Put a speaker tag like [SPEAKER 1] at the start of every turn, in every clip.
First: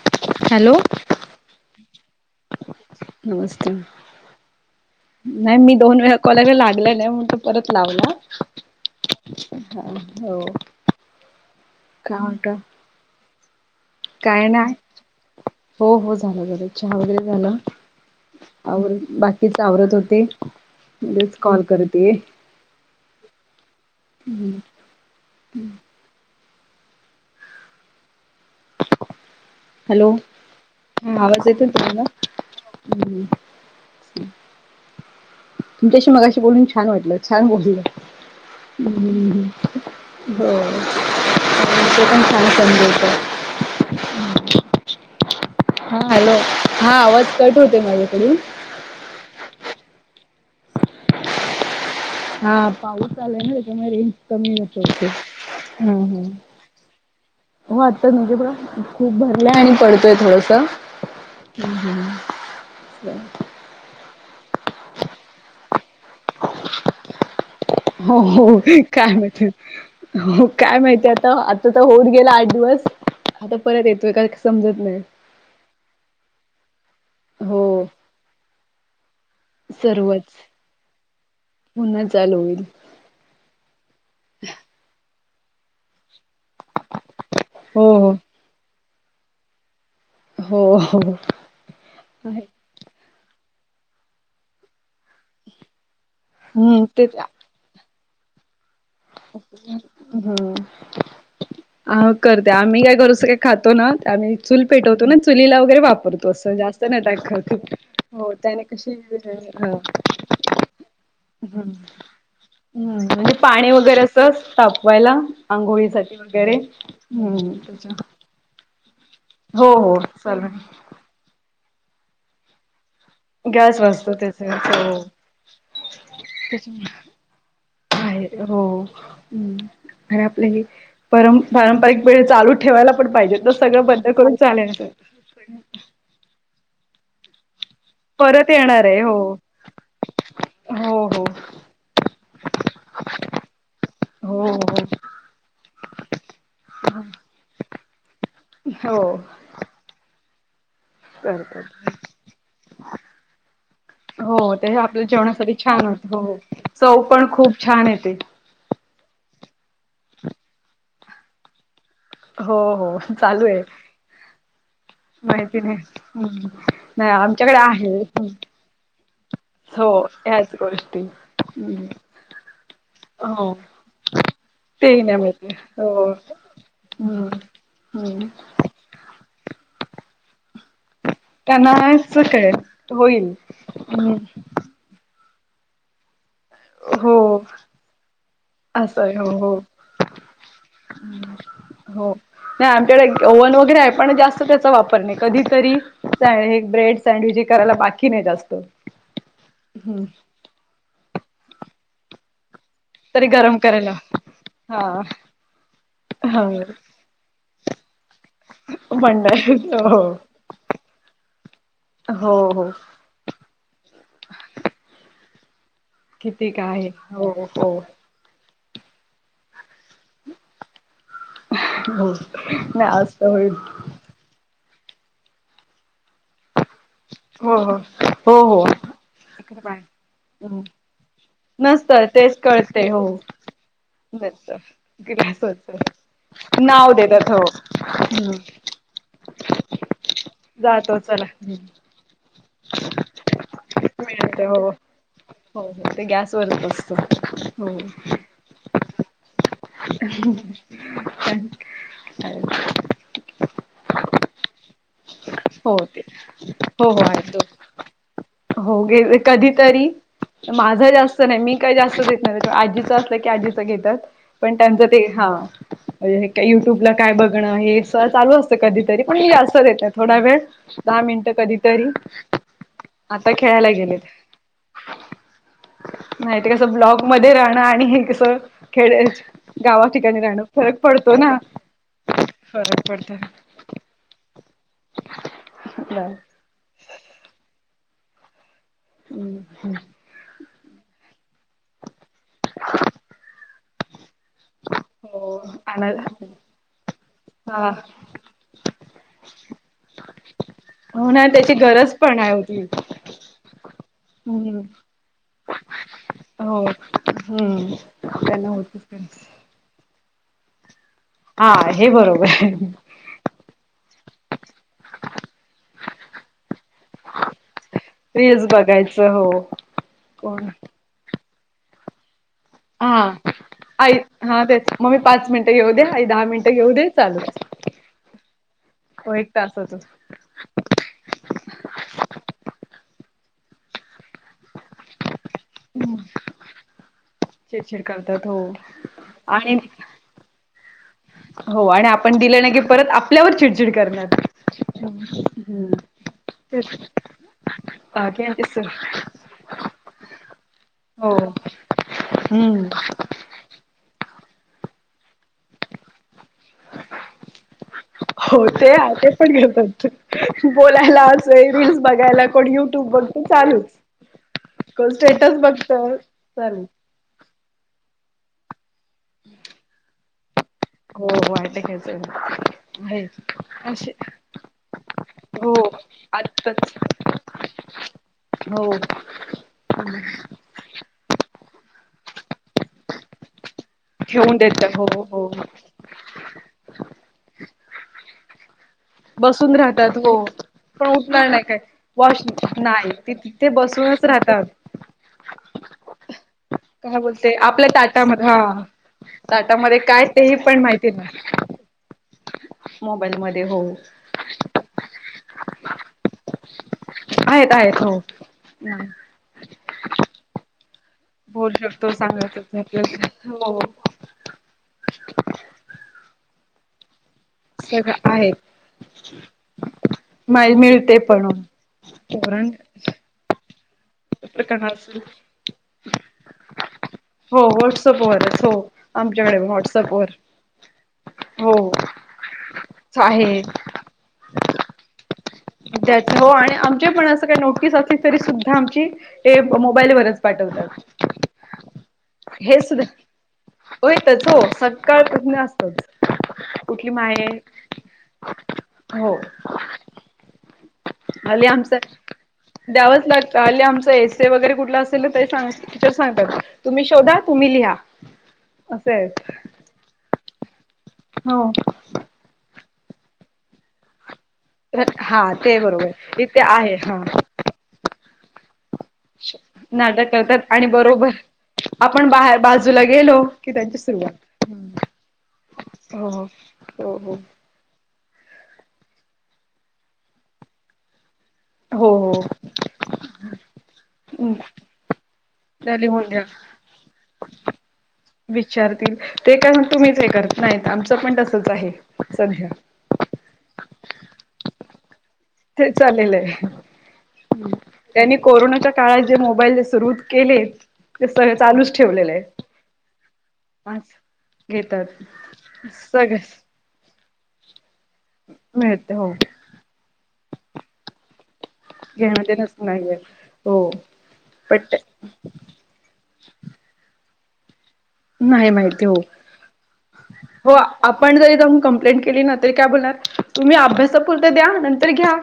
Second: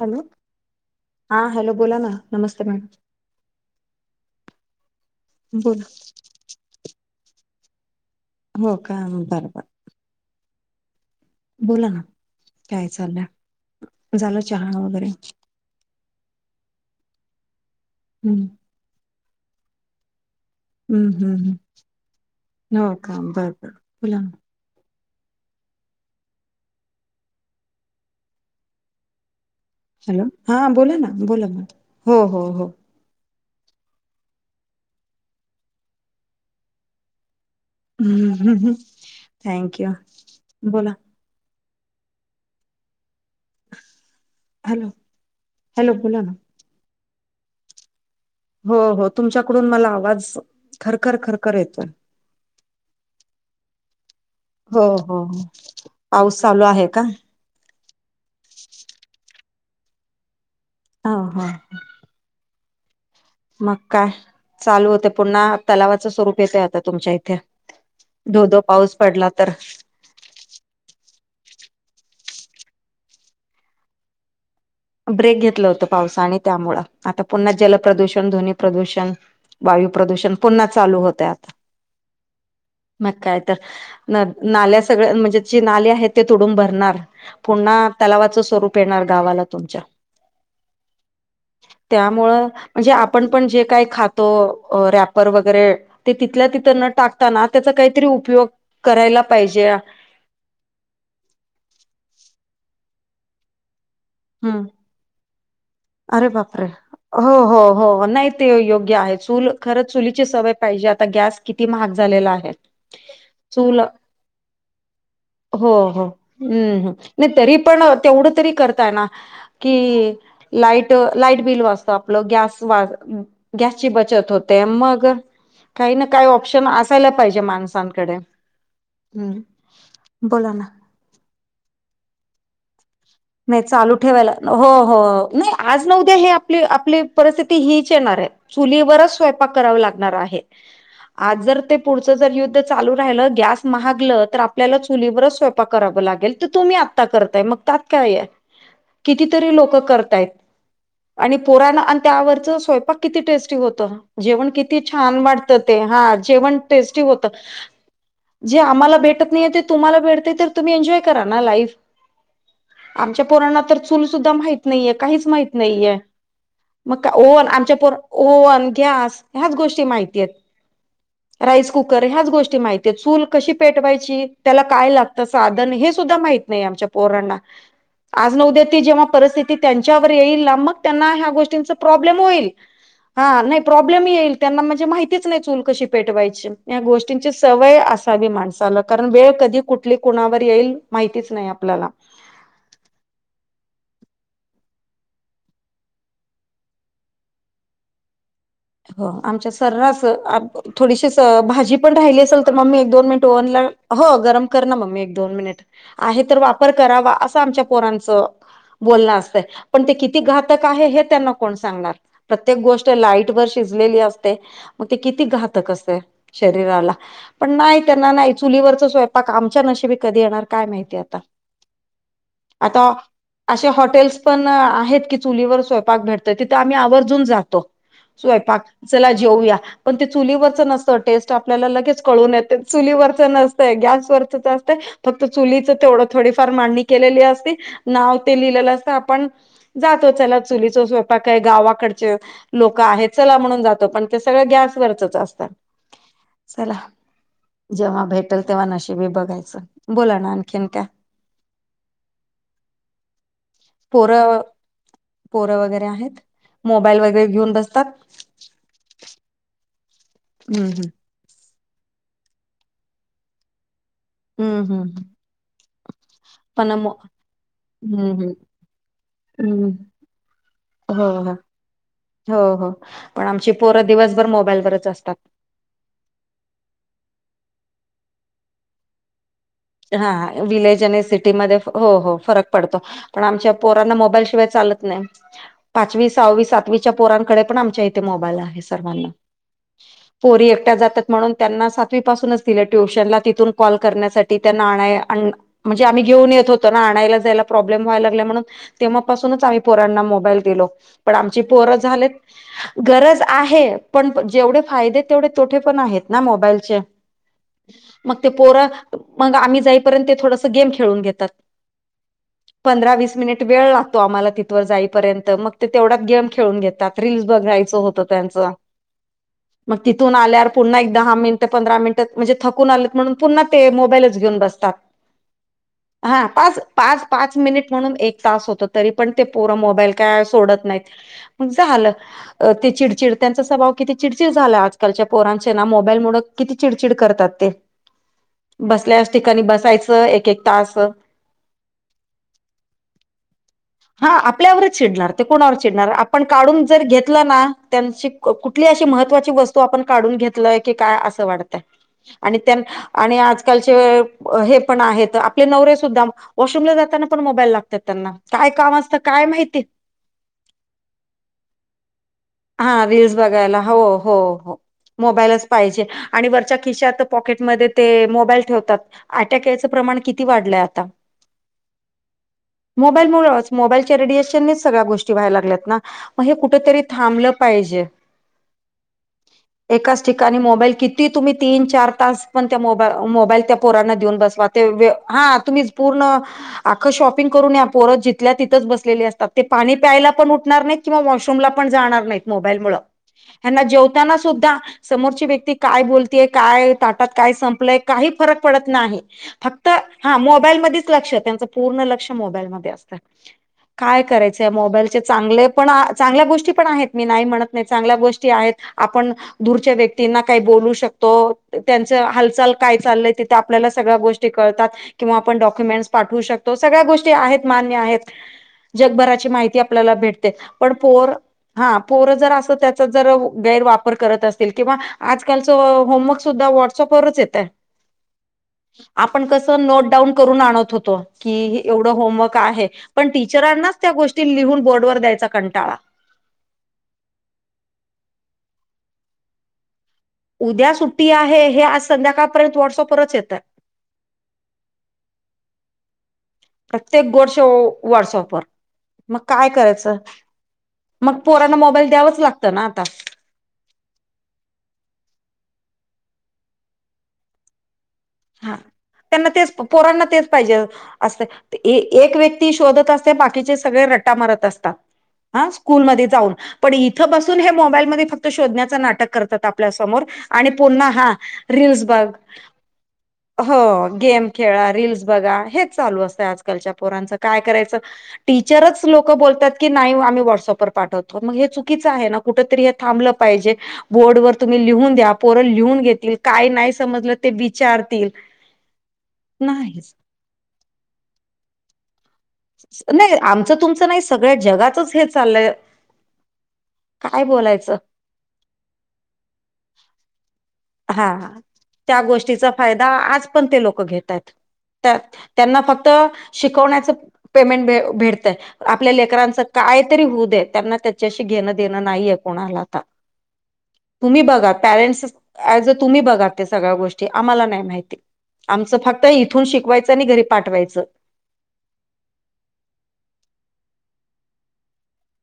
[SPEAKER 1] Hello हा hello बोला ना नमस्ते मॅ
[SPEAKER 2] नमस्ते नाही मी दोन वेळा कॉला व लागल नाही मण तू परत लावला.
[SPEAKER 1] हो का बरं बर.
[SPEAKER 2] हा हो.
[SPEAKER 1] बोला ना
[SPEAKER 2] काय म्हणत
[SPEAKER 1] काय चाललं झालं
[SPEAKER 2] काय नाही
[SPEAKER 1] चहा वगैरे.
[SPEAKER 2] हो हो झालं झालं चहा वगैरे जाणं.
[SPEAKER 1] हम्म
[SPEAKER 2] आवर बाकीचे आवरत होते.
[SPEAKER 1] हम्म
[SPEAKER 2] म्हणजेच
[SPEAKER 1] हम्
[SPEAKER 2] कॉल करते
[SPEAKER 1] हम् हो का बरं बर फुला
[SPEAKER 2] हम्
[SPEAKER 1] हॅलो हा बोला ना बोला म हो हो हो.
[SPEAKER 2] हम्. तुमच्याशी मगाशी बोलून छान वाटलं छान बोललं.
[SPEAKER 1] हम्म
[SPEAKER 2] ह्
[SPEAKER 1] थँक यू
[SPEAKER 2] हो.
[SPEAKER 1] बोला
[SPEAKER 2] ते पण छान समजायचं.
[SPEAKER 1] हॅलो.
[SPEAKER 2] हा
[SPEAKER 1] बोला ना
[SPEAKER 2] हॅलो हा आवाज कट होते माझ्याकडून
[SPEAKER 1] हो हो तुमच्याकडून मला आवाज खरखर खरखर येतो.
[SPEAKER 2] हा पाऊस चालाय त्याच्यामुळे रेंज कमी
[SPEAKER 1] हो
[SPEAKER 2] येतायत ते
[SPEAKER 1] हो हो
[SPEAKER 2] हा
[SPEAKER 1] पाऊस चालू आहे का
[SPEAKER 2] हा हो वाटतय नदी पण खूप भरलंय आणि पडतोय थोडस
[SPEAKER 1] हो हो
[SPEAKER 2] [inaudible]
[SPEAKER 1] मग काय चालू होते पुन्हा तलावाचं स्वरूप येतय आता तुमच्या इथे
[SPEAKER 2] हो हो
[SPEAKER 1] धोधो पाऊस
[SPEAKER 2] काय
[SPEAKER 1] पडला
[SPEAKER 2] माहिती
[SPEAKER 1] तर.
[SPEAKER 2] हो काय माहितीय आता आता तर होऊन गेला आठ दिवस आता परत येतोय का समजत नाही.
[SPEAKER 1] ब्रेक घेतलं होत पावसा आणि त्यामुळेळ आता पुन्हा
[SPEAKER 2] हो
[SPEAKER 1] जलप्रदूषण ध्वनी प्रदूषण. वायू
[SPEAKER 2] सर्वच
[SPEAKER 1] प्रदूषण पुन्हा चालू होतय आता.
[SPEAKER 2] चालू होईल.
[SPEAKER 1] मग काय तर न नाल्या सगळ्या म्हणजे जे नाले आहेत ते तोडून भरणार. पुन्हा
[SPEAKER 2] हो
[SPEAKER 1] तलावाचं स्वरूप येणार गावाला तुमच्या
[SPEAKER 2] हो हो
[SPEAKER 1] [inaudible] त्यामुळं. म्हणजे आपण पण जे काही खातो रॅपर वगैरे ते तिथल्या तिथं
[SPEAKER 2] हम्म
[SPEAKER 1] न
[SPEAKER 2] ते
[SPEAKER 1] टाकताना त्याचा काहीतरी उपयोग करायला पाहिजे आ
[SPEAKER 2] हम्म, आ करते आम्ही काय करूच काय खातो ना. आम्ही
[SPEAKER 1] हम्म
[SPEAKER 2] चूल पेटवतो ना चुलीला वगैरे वाप
[SPEAKER 1] अरे बापरे! हो हो हो नाही ते
[SPEAKER 2] त्याने कशी
[SPEAKER 1] योग्य आहे चूल खरं चुलीची सवय पाहिजे आता गॅस किती
[SPEAKER 2] ह.
[SPEAKER 1] महाग झालेला आहे,
[SPEAKER 2] हम्म म्हणजे पाणी
[SPEAKER 1] चूल
[SPEAKER 2] वगैरे असं तापवायला
[SPEAKER 1] हो हो,
[SPEAKER 2] आंघोळीसाठी वगैरे
[SPEAKER 1] हं हं नाही
[SPEAKER 2] हम्म
[SPEAKER 1] तरी पण
[SPEAKER 2] त्याच्या
[SPEAKER 1] तेवढं तरी करताय ना
[SPEAKER 2] हो हो
[SPEAKER 1] की
[SPEAKER 2] चालेल
[SPEAKER 1] तो लाईट बिल वाचत आपल गॅस वाच, गॅस ची
[SPEAKER 2] वाचतो
[SPEAKER 1] बचत
[SPEAKER 2] त्याचा
[SPEAKER 1] होते मग काही ना काही ऑप्शन असायला पाहिजे माणसांकडे.
[SPEAKER 2] अरे
[SPEAKER 1] बोला ना.
[SPEAKER 2] आपल्या परम पारंपरिक पिढ्या चालू ठेवायला पण पाहिजे तर
[SPEAKER 1] नाही
[SPEAKER 2] सगळं
[SPEAKER 1] चालू
[SPEAKER 2] बंद
[SPEAKER 1] ठेवायला
[SPEAKER 2] करून
[SPEAKER 1] हो
[SPEAKER 2] चालेल
[SPEAKER 1] हो नाही आज न उद्या हे आपले आपले परिस्थिती हीच येणार आहे
[SPEAKER 2] परत येणार आहे
[SPEAKER 1] चुलीवरच
[SPEAKER 2] हो
[SPEAKER 1] स्वयंपाक कराव लागणार आहे.
[SPEAKER 2] हो हो
[SPEAKER 1] आज जर ते पुढचं जर युद्ध चालू राहिलं गॅस महागलं तर
[SPEAKER 2] हो
[SPEAKER 1] आपल्याला चुलीवरच स्वय पाक कराव लागेल तर तुम्ही आता करताय मग का येत
[SPEAKER 2] हो हो
[SPEAKER 1] कितीतरी लोक करतायत आणि पोरांना,
[SPEAKER 2] करतात
[SPEAKER 1] आणि त्यावरचं स्वयंपाक किती टेस्टी होतं जेवण
[SPEAKER 2] हो ते
[SPEAKER 1] किती
[SPEAKER 2] आपल्या
[SPEAKER 1] छान
[SPEAKER 2] जेवणासाठी
[SPEAKER 1] वाटतं. ते
[SPEAKER 2] छान
[SPEAKER 1] हा
[SPEAKER 2] होत हो
[SPEAKER 1] जेवण टेस्टी
[SPEAKER 2] चव
[SPEAKER 1] होत
[SPEAKER 2] पण खूप छान येते
[SPEAKER 1] जे आम्हाला भेटत नाहीय ते तुम्हाला भेटते तर तुम्ही एन्जॉय करा ना लाईफ.
[SPEAKER 2] हो हो
[SPEAKER 1] आमच्या
[SPEAKER 2] चालू
[SPEAKER 1] पोरांना
[SPEAKER 2] आहे
[SPEAKER 1] तर चूल सुद्धा माहित नाहीये, काहीच माहित
[SPEAKER 2] माहिती नाही
[SPEAKER 1] नाहीये.
[SPEAKER 2] हम्म
[SPEAKER 1] मग
[SPEAKER 2] नाही
[SPEAKER 1] काय ओव्हन
[SPEAKER 2] आमच्याकडे
[SPEAKER 1] आमच्या
[SPEAKER 2] आहे
[SPEAKER 1] पोरा ओव्हन, गॅस ह्याच गोष्टी
[SPEAKER 2] हो
[SPEAKER 1] माहिती आहेत.
[SPEAKER 2] ह्याच गोष्टी
[SPEAKER 1] राईस
[SPEAKER 2] हम्म
[SPEAKER 1] कुकर ह्यच गोष्टी माहिती आहेत चूल
[SPEAKER 2] हो
[SPEAKER 1] कशी पेटवायची त्याला काय
[SPEAKER 2] तेही नाही
[SPEAKER 1] लागतं
[SPEAKER 2] माहिती
[SPEAKER 1] साधन हे
[SPEAKER 2] हो
[SPEAKER 1] सुद्धा माहित माहित नाही आमच्या
[SPEAKER 2] हम्म
[SPEAKER 1] पोरांना
[SPEAKER 2] हम्म
[SPEAKER 1] आज ना उद्या ती जेव्हा परिस्थिती त्यांच्यावर येईल ना मग त्यांना ह्य ह्य
[SPEAKER 2] त्यांना
[SPEAKER 1] गोष्टींचा प्रॉब्लेम
[SPEAKER 2] असं
[SPEAKER 1] होईल
[SPEAKER 2] कळेल
[SPEAKER 1] हा
[SPEAKER 2] होईल
[SPEAKER 1] नाही प्रॉब्लेम
[SPEAKER 2] हम्म
[SPEAKER 1] येईल त्यांना म्हणजे माहितीच नाही चूल कशी पेटवायची. या
[SPEAKER 2] हो
[SPEAKER 1] गोष्टींची सवय असावी माणसाला
[SPEAKER 2] असं
[SPEAKER 1] कारण
[SPEAKER 2] आहे
[SPEAKER 1] वेळ
[SPEAKER 2] हो हो
[SPEAKER 1] कधी कुठली कुणावर येईल माहितीच नाही आपल्याला.
[SPEAKER 2] हो नाही आमच्याकडे ओव्हन वगैरे आहे पण जास्त त्याचा वापर नाही कधीतरी हे ब्रेड सँडविच हे करायला बाकी नाही जास्त.
[SPEAKER 1] हो आमच्या
[SPEAKER 2] हम्म
[SPEAKER 1] सर्रास आप थोडीशीच भाजी पण राहिली असेल तर मम्मी एक-दोन मिनिट
[SPEAKER 2] तरी गरम
[SPEAKER 1] ओव्हनला
[SPEAKER 2] करायला
[SPEAKER 1] हो गरम कर ना
[SPEAKER 2] हा
[SPEAKER 1] मम्मी एक-दोन मिनिट. आहे तर
[SPEAKER 2] हा
[SPEAKER 1] वापर करावा असं आमच्या पोरांचं बोलण असतय
[SPEAKER 2] म्हणणार
[SPEAKER 1] पण ते
[SPEAKER 2] हो
[SPEAKER 1] किती घातक आहे हे त्यांना कोण सांगणार
[SPEAKER 2] हो
[SPEAKER 1] प्रत्येक
[SPEAKER 2] हो
[SPEAKER 1] गोष्ट लाईट वर शिजलेली असते मग ते किती घातक असते.
[SPEAKER 2] किती काय आहे.
[SPEAKER 1] शरीराला
[SPEAKER 2] हो
[SPEAKER 1] पण
[SPEAKER 2] हो
[SPEAKER 1] नाही त्यांना नाही चुलीवरच स्वयंपाक आमच्या नशीबी कधी येणार काय माहिती आता.
[SPEAKER 2] हो
[SPEAKER 1] आता
[SPEAKER 2] नाही आज तर होईल.
[SPEAKER 1] असे हॉटेल्स पण आहेत की चुलीवर स्वयंपाक भेटतो तिथं आम्ही आवर्जून
[SPEAKER 2] हो
[SPEAKER 1] जातो.
[SPEAKER 2] हो हो
[SPEAKER 1] स्वयंपाक
[SPEAKER 2] हो
[SPEAKER 1] चला जेऊया
[SPEAKER 2] इकडे बाय
[SPEAKER 1] पण ते चुलीवरच
[SPEAKER 2] हम्म
[SPEAKER 1] नसतं टेस्ट आपल्याला लगेच
[SPEAKER 2] नसतं
[SPEAKER 1] कळून
[SPEAKER 2] तेच
[SPEAKER 1] येते
[SPEAKER 2] कळते हो
[SPEAKER 1] चुलीवरच नसतं गॅसवरचच
[SPEAKER 2] नसतं.
[SPEAKER 1] असतं फक्त
[SPEAKER 2] ग्लास
[SPEAKER 1] चुलीच
[SPEAKER 2] होत
[SPEAKER 1] तें थोडीफार मांडणी
[SPEAKER 2] नाव
[SPEAKER 1] केलेली
[SPEAKER 2] देतात हो.
[SPEAKER 1] असते. नाव
[SPEAKER 2] हम्म
[SPEAKER 1] ते लिहिलेलं असतं आपण. जातो चला चुलीचा
[SPEAKER 2] जातो
[SPEAKER 1] स्वयंपाक
[SPEAKER 2] चला
[SPEAKER 1] काय गावाकडचे लोक आहेत. चला म्हणून जातात पण ते सगळ
[SPEAKER 2] मिळते हो.
[SPEAKER 1] गॅसवरचच असत,
[SPEAKER 2] हो हो. ते गॅसवरच
[SPEAKER 1] चला
[SPEAKER 2] असतं. हो.
[SPEAKER 1] जेव्हा भेटल तेव्हा नशीबी बघायचं, बोला ना आणखीन काय?
[SPEAKER 2] काय
[SPEAKER 1] पोरं पोरं
[SPEAKER 2] हो
[SPEAKER 1] वगैरे
[SPEAKER 2] ते
[SPEAKER 1] आहेत
[SPEAKER 2] हो
[SPEAKER 1] मोबाईल
[SPEAKER 2] हो
[SPEAKER 1] वगैरे
[SPEAKER 2] आहेत दोघ.
[SPEAKER 1] घेऊन बसतात
[SPEAKER 2] हो गे कधीतरी
[SPEAKER 1] हम्म हम्म
[SPEAKER 2] माझं जास्त नाही मी काही जास्त देत नाही आजीचं असलं की आजीच घेतात पण
[SPEAKER 1] हम्म
[SPEAKER 2] त्यांचं
[SPEAKER 1] हम्म
[SPEAKER 2] ते हा
[SPEAKER 1] पण
[SPEAKER 2] युट्यूब
[SPEAKER 1] मो
[SPEAKER 2] ला काय बघणं हे
[SPEAKER 1] हम्म हम्म
[SPEAKER 2] चालू असतं कधीतरी पण
[SPEAKER 1] हम्म
[SPEAKER 2] बघितलं थोडा वेळ दहा
[SPEAKER 1] हो
[SPEAKER 2] मिनिटं
[SPEAKER 1] हो
[SPEAKER 2] कधीतरी
[SPEAKER 1] हो हो
[SPEAKER 2] आता खेळायला गेलेत.
[SPEAKER 1] जास्तात
[SPEAKER 2] नाय ते कसं ब्लॉक मध्ये राहणं आणि हे कस खेडेत
[SPEAKER 1] हा विलेज आणि सिटीमध्ये हो हो फरक पडतो पण आमच्यात पोरांना मोबाईल शिवाय चालत नाय पाचवी, साहावी, सातवी च्या पोरांकडे पण आमच्या ईथे मोबाईल आहे सर्वांना पोरी एकट्या जातात म्हणून त्यांना सातवी पासूनच तिला ट्युशनला तिथून कॉल करण्यासा त्यांना आणाय आणं
[SPEAKER 2] हो आण
[SPEAKER 1] म्हणजे आम्ही घेऊन येत होतो ना आणायला जायला
[SPEAKER 2] हा
[SPEAKER 1] प्रॉब्लेम व्हायला लागलाय म्हणून तेव्हापासूनच आम्ही पोरांना मोबाईल दिलो
[SPEAKER 2] हो
[SPEAKER 1] पण
[SPEAKER 2] ना
[SPEAKER 1] आमची
[SPEAKER 2] त्याची
[SPEAKER 1] पोरं
[SPEAKER 2] गरज
[SPEAKER 1] झालेत
[SPEAKER 2] पण आहे होती
[SPEAKER 1] गरज आहे पण जेवढं
[SPEAKER 2] हम्म
[SPEAKER 1] फायदे तेवढे तोटे पण आहेत ना मोबाईलचे.
[SPEAKER 2] हं त्यानं होत
[SPEAKER 1] मंग आम्ही जाईपर्यंत ते थोडंसं गेम खेळून घेत
[SPEAKER 2] हा हे बरोब
[SPEAKER 1] पंधरा वीस मिनिट वेळ लागतो आम्हांला तिथवर जाईपर्यंत मग ते तेवढ्यात गेम खेळून घेतात. रिल्स बघायचं होतं त्यां
[SPEAKER 2] रिल्स बघायचं. हो
[SPEAKER 1] मग तिथून
[SPEAKER 2] कोण
[SPEAKER 1] आल्यावर पुन्हा एकदा दहा मिनिटं पंधरा मिनिटं म्हणजे थकून आलेत
[SPEAKER 2] हा
[SPEAKER 1] म्हणून पुन्हा ते
[SPEAKER 2] आई
[SPEAKER 1] मोबालच घेऊन
[SPEAKER 2] हा तेच
[SPEAKER 1] बसतात
[SPEAKER 2] मग मी पाच मिनिटं घेऊ दे आई दहा
[SPEAKER 1] हं
[SPEAKER 2] मिनिटं
[SPEAKER 1] पाच
[SPEAKER 2] घेऊ दे
[SPEAKER 1] पाच
[SPEAKER 2] चालूच
[SPEAKER 1] पाच मिनट म्हणून एक तास होतो. तरी पण
[SPEAKER 2] हो
[SPEAKER 1] ते
[SPEAKER 2] एक
[SPEAKER 1] पोरं
[SPEAKER 2] तासच
[SPEAKER 1] मोबाईल का सोडत नाहीत मग झालं अ ती चिडचिड त्यांचा स्वभाव किती चिडचिड झाला आज कालच्या पोरांचे ना मोबाईल मुळं किती चिडचिड करतात ते
[SPEAKER 2] चीड करतात हो.
[SPEAKER 1] बसल्याच ठिकाणी
[SPEAKER 2] आणि
[SPEAKER 1] बसायचं एक एक तास
[SPEAKER 2] हो आणि आपण दिलं नाय की परत आपल्यावर चिडचिड
[SPEAKER 1] हा
[SPEAKER 2] करणार
[SPEAKER 1] आपल्यावरच चिडणार ते कोणावर
[SPEAKER 2] हं
[SPEAKER 1] चिडणार आपण काढून जर घेतला ना त्यांची
[SPEAKER 2] बाकी
[SPEAKER 1] कुठली अशी महत्वाची वस् तो आपण काढून घेतलाय की काय
[SPEAKER 2] हो
[SPEAKER 1] असं वाडतय आणि त्यां
[SPEAKER 2] हम्म
[SPEAKER 1] आणि आज आजकालचे हे पण आहेत आपले नवरे सुद्धा वॉशरूम ला जाताना पण मोबाईल लागतात त्यांना
[SPEAKER 2] हो
[SPEAKER 1] काय
[SPEAKER 2] ते
[SPEAKER 1] काम असतं काय माही
[SPEAKER 2] [unintelligible] बोलायला असं रील्स बघायला कोण
[SPEAKER 1] हा
[SPEAKER 2] युट्यूब
[SPEAKER 1] रीलस
[SPEAKER 2] वरती
[SPEAKER 1] बघायला
[SPEAKER 2] चालूच
[SPEAKER 1] हो हो हो
[SPEAKER 2] कोण स्टेटस
[SPEAKER 1] मोबाईलच
[SPEAKER 2] बघत
[SPEAKER 1] पाहिजे आणि वरच्या
[SPEAKER 2] चालू
[SPEAKER 1] खिशात पॉकेट मध्ये ते मोबाईल ठेवतात अटॅक यायचं प्रमाण कित
[SPEAKER 2] हो वाढलंय याच
[SPEAKER 1] मोबाईलमुळेच
[SPEAKER 2] [unintelligible] असे
[SPEAKER 1] मोबाईलच्या रेडिएशननेच सगळ्या गोष्टी व्हायला
[SPEAKER 2] हो
[SPEAKER 1] लागल्यात ना म हे कुठं
[SPEAKER 2] आत्ताच
[SPEAKER 1] तरी थांबलं पाहिजे.
[SPEAKER 2] हो.
[SPEAKER 1] एकाच ठिकाणी मोबाईल किती तुम्ही तीन चार तास पण त्या मोबा मोबाईल त्या पोरांना देऊन
[SPEAKER 2] ठेवून
[SPEAKER 1] बसवा ते
[SPEAKER 2] देतात हो
[SPEAKER 1] व्य
[SPEAKER 2] हो
[SPEAKER 1] हा तुम्हीचं पूर्ण अख्खं शॉपिंग करून या पोरं जिथल्या तिथंच बस सलेली असतात
[SPEAKER 2] बसून
[SPEAKER 1] पाणी
[SPEAKER 2] राहतात
[SPEAKER 1] प्यायला
[SPEAKER 2] हो
[SPEAKER 1] पण उठणार नाहीत
[SPEAKER 2] पण
[SPEAKER 1] किंवा
[SPEAKER 2] उठणार नाही
[SPEAKER 1] वॉशरूमला
[SPEAKER 2] काय
[SPEAKER 1] पण जाणार
[SPEAKER 2] वॉश
[SPEAKER 1] नाहीत मोबाईल मुळं
[SPEAKER 2] नाही ते तिथे
[SPEAKER 1] ह्यांना
[SPEAKER 2] बसूनच
[SPEAKER 1] जेवताना
[SPEAKER 2] राहतात
[SPEAKER 1] सुद्धा समोरची व्यक्ती काय बोलतेय, काय ताटात काय
[SPEAKER 2] बोलते आपल्या
[SPEAKER 1] संपलंय काही
[SPEAKER 2] ताटामध्ये
[SPEAKER 1] फरक
[SPEAKER 2] हा
[SPEAKER 1] पडत नाही फक्त
[SPEAKER 2] ताटामध्ये काय
[SPEAKER 1] हा
[SPEAKER 2] तेही पण
[SPEAKER 1] मोबाईलमध्येच
[SPEAKER 2] माहिती
[SPEAKER 1] लक्ष त्यांच पूर्ण लक्ष मोबाइलमध्ये अस
[SPEAKER 2] मोबाईलमध्ये हो
[SPEAKER 1] काय करायचंय मोबाईलचे चांगले पण चांगल्या गोष्टी पण आहेत. मी नाही म्हणत
[SPEAKER 2] आहेत
[SPEAKER 1] नाही
[SPEAKER 2] आहेत
[SPEAKER 1] चांगल्या गोष्टी आहेत
[SPEAKER 2] हो
[SPEAKER 1] आपण दूरच्या व्यक्तींना काही बोलू शक तो
[SPEAKER 2] बोलू शकतो
[SPEAKER 1] त्यांच
[SPEAKER 2] सांगायच
[SPEAKER 1] हालचाल काय
[SPEAKER 2] आपल्या
[SPEAKER 1] चालय तिथे
[SPEAKER 2] हो
[SPEAKER 1] आपल्याला स त्या गोष्टी कळतात किंवा आपण डाक्युमेंटस पाठवू शकतो सगळ्या गोष्टी आहेत.
[SPEAKER 2] सगळं आहेत.
[SPEAKER 1] जगभराची माहिती आपल्याला भेटते
[SPEAKER 2] मा
[SPEAKER 1] पण
[SPEAKER 2] मिळते
[SPEAKER 1] पोर हा पोर जर
[SPEAKER 2] तोरण
[SPEAKER 1] अस त्यात चा जर गैरवापर करत असतील
[SPEAKER 2] प्रकरण
[SPEAKER 1] किंवा
[SPEAKER 2] असेल
[SPEAKER 1] आजकालचं होमवर्क सुद्धा व्हॉट्सअपवरच येतय.
[SPEAKER 2] व्हॉट्सअँप वरच हो
[SPEAKER 1] आपण
[SPEAKER 2] आमच्याकडे
[SPEAKER 1] कसं नोट
[SPEAKER 2] व्हॉट्सअपवर
[SPEAKER 1] डाऊन करून आणत होतो
[SPEAKER 2] हो
[SPEAKER 1] की एवढं होमवर्क आहे. पण
[SPEAKER 2] आहे
[SPEAKER 1] टीचरांनाच त्या गोष्टी लिहून बोर्डवर द्यायचा कंटाळा
[SPEAKER 2] त्याच्या हो आणि आमचे पण असं काही नोटीस असली तरी सुद्धा आमची मोबाईल वरच
[SPEAKER 1] उद्या सुट्टी आहे हे आज संध्याकाळपर्यंत व्हॉट्सअपवरच येतंय
[SPEAKER 2] हो येतच हो सकाळपासन असतोच कुठली
[SPEAKER 1] प्रत्येक गोष्ट
[SPEAKER 2] माहित हो
[SPEAKER 1] च्
[SPEAKER 2] आले आमचं
[SPEAKER 1] लागतं ना आता
[SPEAKER 2] द्यावच लागत. तर हल्ली आमचं येससे वगैरे कुठला असेल ना ते टीचर सांगतात तुम्ही शोधा, तुम्ही लिहा.
[SPEAKER 1] हा
[SPEAKER 2] असं आहे.
[SPEAKER 1] त्यांना तेच पोरांना तेच पाहिजे अस
[SPEAKER 2] हो.
[SPEAKER 1] एक व्यक्ती शोधत असते बाकीचे सगळे रट्टा मारत असते
[SPEAKER 2] तर
[SPEAKER 1] हा
[SPEAKER 2] ते
[SPEAKER 1] स्कूलमध्ये
[SPEAKER 2] बरोबर
[SPEAKER 1] जाऊन
[SPEAKER 2] इथे
[SPEAKER 1] पण
[SPEAKER 2] आहे हा.
[SPEAKER 1] इथं बसून हे मोबाईल मध्ये फक्त शोधण्याचं नाटक करतात आपल्या समोर
[SPEAKER 2] नाटक
[SPEAKER 1] आणि
[SPEAKER 2] करतात
[SPEAKER 1] पुन्हा
[SPEAKER 2] बरोबर
[SPEAKER 1] हा रिल्स
[SPEAKER 2] आपण
[SPEAKER 1] बग
[SPEAKER 2] बाहेर बाजूला गेलो की
[SPEAKER 1] हो
[SPEAKER 2] त्यांची
[SPEAKER 1] गेम
[SPEAKER 2] सुरुवात
[SPEAKER 1] खेळा, रील्स बघा, हेच चालू
[SPEAKER 2] हो हो.
[SPEAKER 1] असतं आजकालच्या
[SPEAKER 2] हो हो.
[SPEAKER 1] पोरांचं काय करायचं? टीचरच लोकं बोलतात की नाही वो आम्ही व्हॉट्सअपवर पाठवतो मग हे
[SPEAKER 2] हो
[SPEAKER 1] चुकीचं आहे ना कुठ
[SPEAKER 2] हो
[SPEAKER 1] तरी हे थांबलं पाहिजे. बोर्डवर तुम्ही लिहून द्या पोरं
[SPEAKER 2] त्या
[SPEAKER 1] लिहून घेतील
[SPEAKER 2] घ्या.
[SPEAKER 1] काय नाही समजलं ते विचार
[SPEAKER 2] विचारतील ते का तुम्हीच हे करत नाहीत आमचं पण तसच आहे सध्या
[SPEAKER 1] नाही आमचं तुमचं नाही सगळ्या जगातच हेच चाललंय
[SPEAKER 2] ते चाललेलं आहे
[SPEAKER 1] काय बोलायचं
[SPEAKER 2] त्यांनी कोरोनाच्या काळात जे मोबाईल सुरू केलेत
[SPEAKER 1] हा हा त्या गोष्टीचा फायदा आज पण ते लोकं
[SPEAKER 2] आज
[SPEAKER 1] घेत आहेत.
[SPEAKER 2] घेतात
[SPEAKER 1] त्यांना फक्त
[SPEAKER 2] सगळेच
[SPEAKER 1] शिकवण्याचं पेमेंट भ भेट तय आपल्या
[SPEAKER 2] मिळते हो.
[SPEAKER 1] लेकराचं काय तरी होऊ दे त्यांना त्याच्याशी घेणं देणं नाहीये
[SPEAKER 2] घेणं
[SPEAKER 1] कोणाला आता
[SPEAKER 2] [unintelligible]
[SPEAKER 1] तुम्ही बघा
[SPEAKER 2] बट
[SPEAKER 1] पॅरेंट्स अँज तुम्ही बघा ते सगळ्या गोष्टी आम्हांला नाही माहिती
[SPEAKER 2] नाही
[SPEAKER 1] आमचं
[SPEAKER 2] माहिती हो
[SPEAKER 1] फक्त इथून शिकवायचं आणि घरी
[SPEAKER 2] हो
[SPEAKER 1] पाठवायचं.
[SPEAKER 2] आपण जरी जाऊन कंप्लेट केली ना तरी काय बोलणार तुम्ही अभ्यासापुरते द्या नंतर घ्या.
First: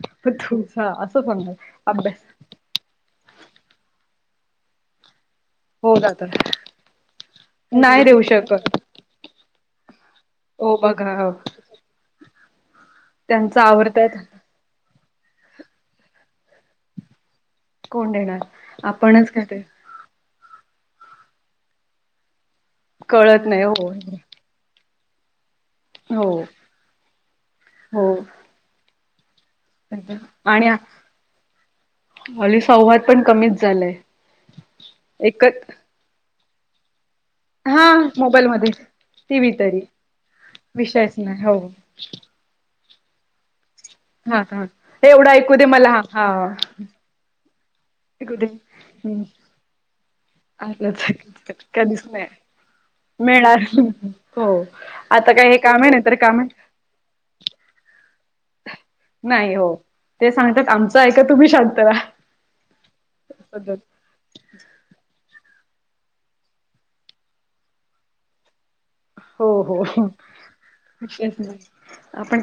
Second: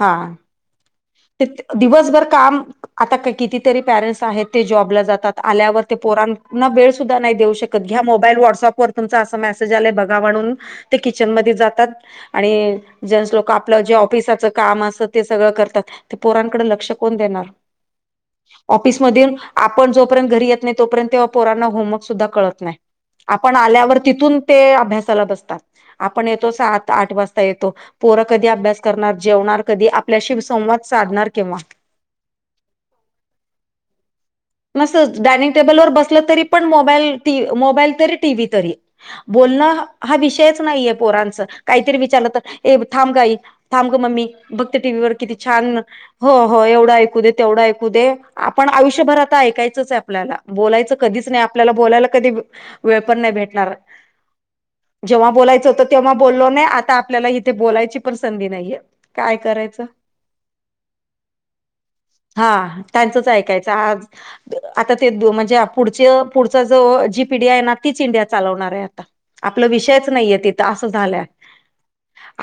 [SPEAKER 1] हा
[SPEAKER 2] तुझा असं
[SPEAKER 1] ते
[SPEAKER 2] सांगणार अभ्यास
[SPEAKER 1] दिवसभर काम आता का कितीतरी पॅरेंट्स आहेत ते जॉबला जातात. आल्यावर ते
[SPEAKER 2] हो जात
[SPEAKER 1] पोरांना वेळ सुद्धा नाही देऊ शकत घ्या
[SPEAKER 2] नाही देऊ
[SPEAKER 1] मोबाईल
[SPEAKER 2] शकत
[SPEAKER 1] व्हॉट्सअपवर तुमं असा मॅसेज कसं झालंय बघा म्हणून
[SPEAKER 2] हो
[SPEAKER 1] ते
[SPEAKER 2] बघा हो
[SPEAKER 1] किचनमध्ये जातात आणि जेन्टस लोकं
[SPEAKER 2] त्यांच
[SPEAKER 1] आपलं जे
[SPEAKER 2] आवडतात
[SPEAKER 1] ऑफिसचा काम असं ते सगळं करतात ते पोरांकडे लक्ष कोण देणार?
[SPEAKER 2] कोण देणार
[SPEAKER 1] ऑफिसमध्ये
[SPEAKER 2] आपणच खात
[SPEAKER 1] आपण जोपर्यंत घरी येत नाही तोपर्यंत तेव्हा पोरांना होमवर्क सुद्धा कळत नाही
[SPEAKER 2] कळत
[SPEAKER 1] आपण
[SPEAKER 2] नाही हो
[SPEAKER 1] आल्यावर तिथून अभ्यासाला बसतात आपण
[SPEAKER 2] हो
[SPEAKER 1] येतो सात आठ वाजता येतो
[SPEAKER 2] हो
[SPEAKER 1] पो कधी अभ्यास करणार जेवणार कधी आपल्याशी संवाद साधणार किंवा
[SPEAKER 2] अली संवाद पण कमीच झालाय
[SPEAKER 1] मस् डायनिंग
[SPEAKER 2] एकच
[SPEAKER 1] टेबलवरर बसलं तरी पण मोबाईल मोबाईल
[SPEAKER 2] हा
[SPEAKER 1] तरी टीव्ही
[SPEAKER 2] मोबाईल मध्ये
[SPEAKER 1] तरी
[SPEAKER 2] टी व्ही तरी
[SPEAKER 1] बोलणं हा विषयच नाहीये
[SPEAKER 2] विषयच
[SPEAKER 1] पोरांचं
[SPEAKER 2] नाही हो
[SPEAKER 1] काहीतरी विचारलं तर ए थांब ग आई थांब ग मम्मी
[SPEAKER 2] हा हा
[SPEAKER 1] बघ ते टीव्हीवर
[SPEAKER 2] एवढं
[SPEAKER 1] किती
[SPEAKER 2] ऐकू दे
[SPEAKER 1] छान
[SPEAKER 2] मला हा
[SPEAKER 1] हो
[SPEAKER 2] हा
[SPEAKER 1] हो एवढं ऐकू दे, तेवढं ऐकू दै
[SPEAKER 2] ऐकू दे
[SPEAKER 1] आपण आयुष्यभर आता ऐकायचंच आहे आपल्याला बोलायचं
[SPEAKER 2] आलंच
[SPEAKER 1] कधीच नाही आपल्याला
[SPEAKER 2] कधीच
[SPEAKER 1] बोलायला
[SPEAKER 2] नाही
[SPEAKER 1] कधी वेळ पण नाही
[SPEAKER 2] मिळणार
[SPEAKER 1] भेटणार.
[SPEAKER 2] हो
[SPEAKER 1] जेव्हा
[SPEAKER 2] आता काय हे
[SPEAKER 1] बोलायचं
[SPEAKER 2] काम
[SPEAKER 1] होतं
[SPEAKER 2] आहे नाही
[SPEAKER 1] तेव्हा
[SPEAKER 2] तर काम
[SPEAKER 1] बोललो नाही
[SPEAKER 2] आहे
[SPEAKER 1] आता आपल्याला इथे बोलायची पण संधी नाहीये. काय
[SPEAKER 2] नाही हो
[SPEAKER 1] करायचं
[SPEAKER 2] ते सांगतात आमचं ऐका तुम्ही शांत रहा.
[SPEAKER 1] हा त्यांचंच ऐकायचं आज आता ते म्हणजे पुढ पुढचा जो जी पीडीया आहे ना तीच इंडिया चालवणार आहे आता
[SPEAKER 2] हो
[SPEAKER 1] आपला
[SPEAKER 2] हो
[SPEAKER 1] विषयच नाहीये तिथं असं झालंय
[SPEAKER 2] विषयच नाही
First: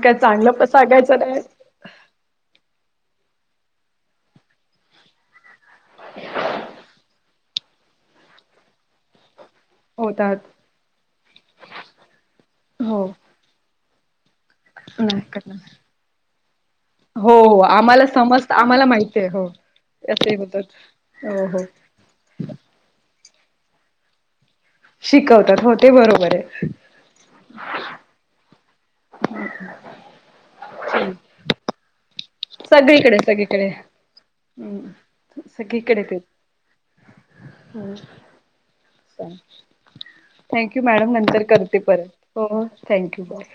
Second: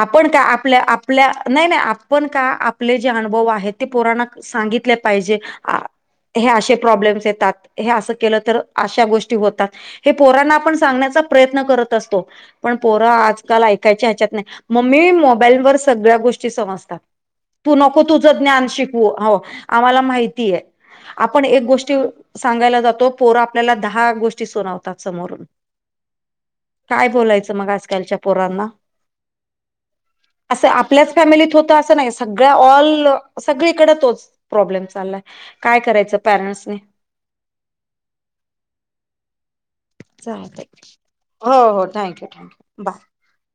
[SPEAKER 2] काय
[SPEAKER 1] आपण का
[SPEAKER 2] चांगलं
[SPEAKER 1] आपल्या
[SPEAKER 2] सांगायचं
[SPEAKER 1] आपल्या नाही नाही आ पण का आपले जे अनुभव आहेत ते पोरांना सांगितले पाहिजे
[SPEAKER 2] ह
[SPEAKER 1] हे असे प्रॉब्लेम्स येतात हे असं केलं तर अशा गोष्टी होतात हे
[SPEAKER 2] होतात
[SPEAKER 1] पोरांना आपण सांगण्याचा प्रयत्न करत असतो पण पोर
[SPEAKER 2] हो
[SPEAKER 1] आजकाल ऐकायच्या ह्याच्यात नाही मम्मी
[SPEAKER 2] नाही
[SPEAKER 1] मोबाईलवर
[SPEAKER 2] करणार
[SPEAKER 1] सगळ्या गोष्टी समजतात
[SPEAKER 2] हो हो
[SPEAKER 1] तू नको
[SPEAKER 2] आम्हाला
[SPEAKER 1] तुझं
[SPEAKER 2] समजत
[SPEAKER 1] ज्ञान
[SPEAKER 2] आम्हाला
[SPEAKER 1] शिकवू
[SPEAKER 2] माहिती आहे
[SPEAKER 1] हो आम्हाला
[SPEAKER 2] असे
[SPEAKER 1] माहितीये
[SPEAKER 2] होतात
[SPEAKER 1] आपण
[SPEAKER 2] हो
[SPEAKER 1] एक
[SPEAKER 2] हो
[SPEAKER 1] गोष्टी सांगायला जातो पोरं आपल्याला दहा गोष्टी सुनाव...
[SPEAKER 2] शिकवतात हो ते बरोबर आहे
[SPEAKER 1] काय बोलायचं मग आजकालच्या पोरांना
[SPEAKER 2] अम्छ [inaudible] [unintelligible]
[SPEAKER 1] असं आपल्याच फॅमिलीत होतं असं नाही गळ्या ऑल सगळीकडे तोच प्रॉब्लेम चाललाय काय करायचं पॅरेंट्सनं
[SPEAKER 2] हम्च्छ [inaudible]
[SPEAKER 1] चालतंय
[SPEAKER 2] थँक्यू मॅडम नंतर
[SPEAKER 1] हो
[SPEAKER 2] करते
[SPEAKER 1] हो
[SPEAKER 2] परत
[SPEAKER 1] थँक्यू
[SPEAKER 2] हो
[SPEAKER 1] थँक्यू बाय
[SPEAKER 2] थँक्यू बाय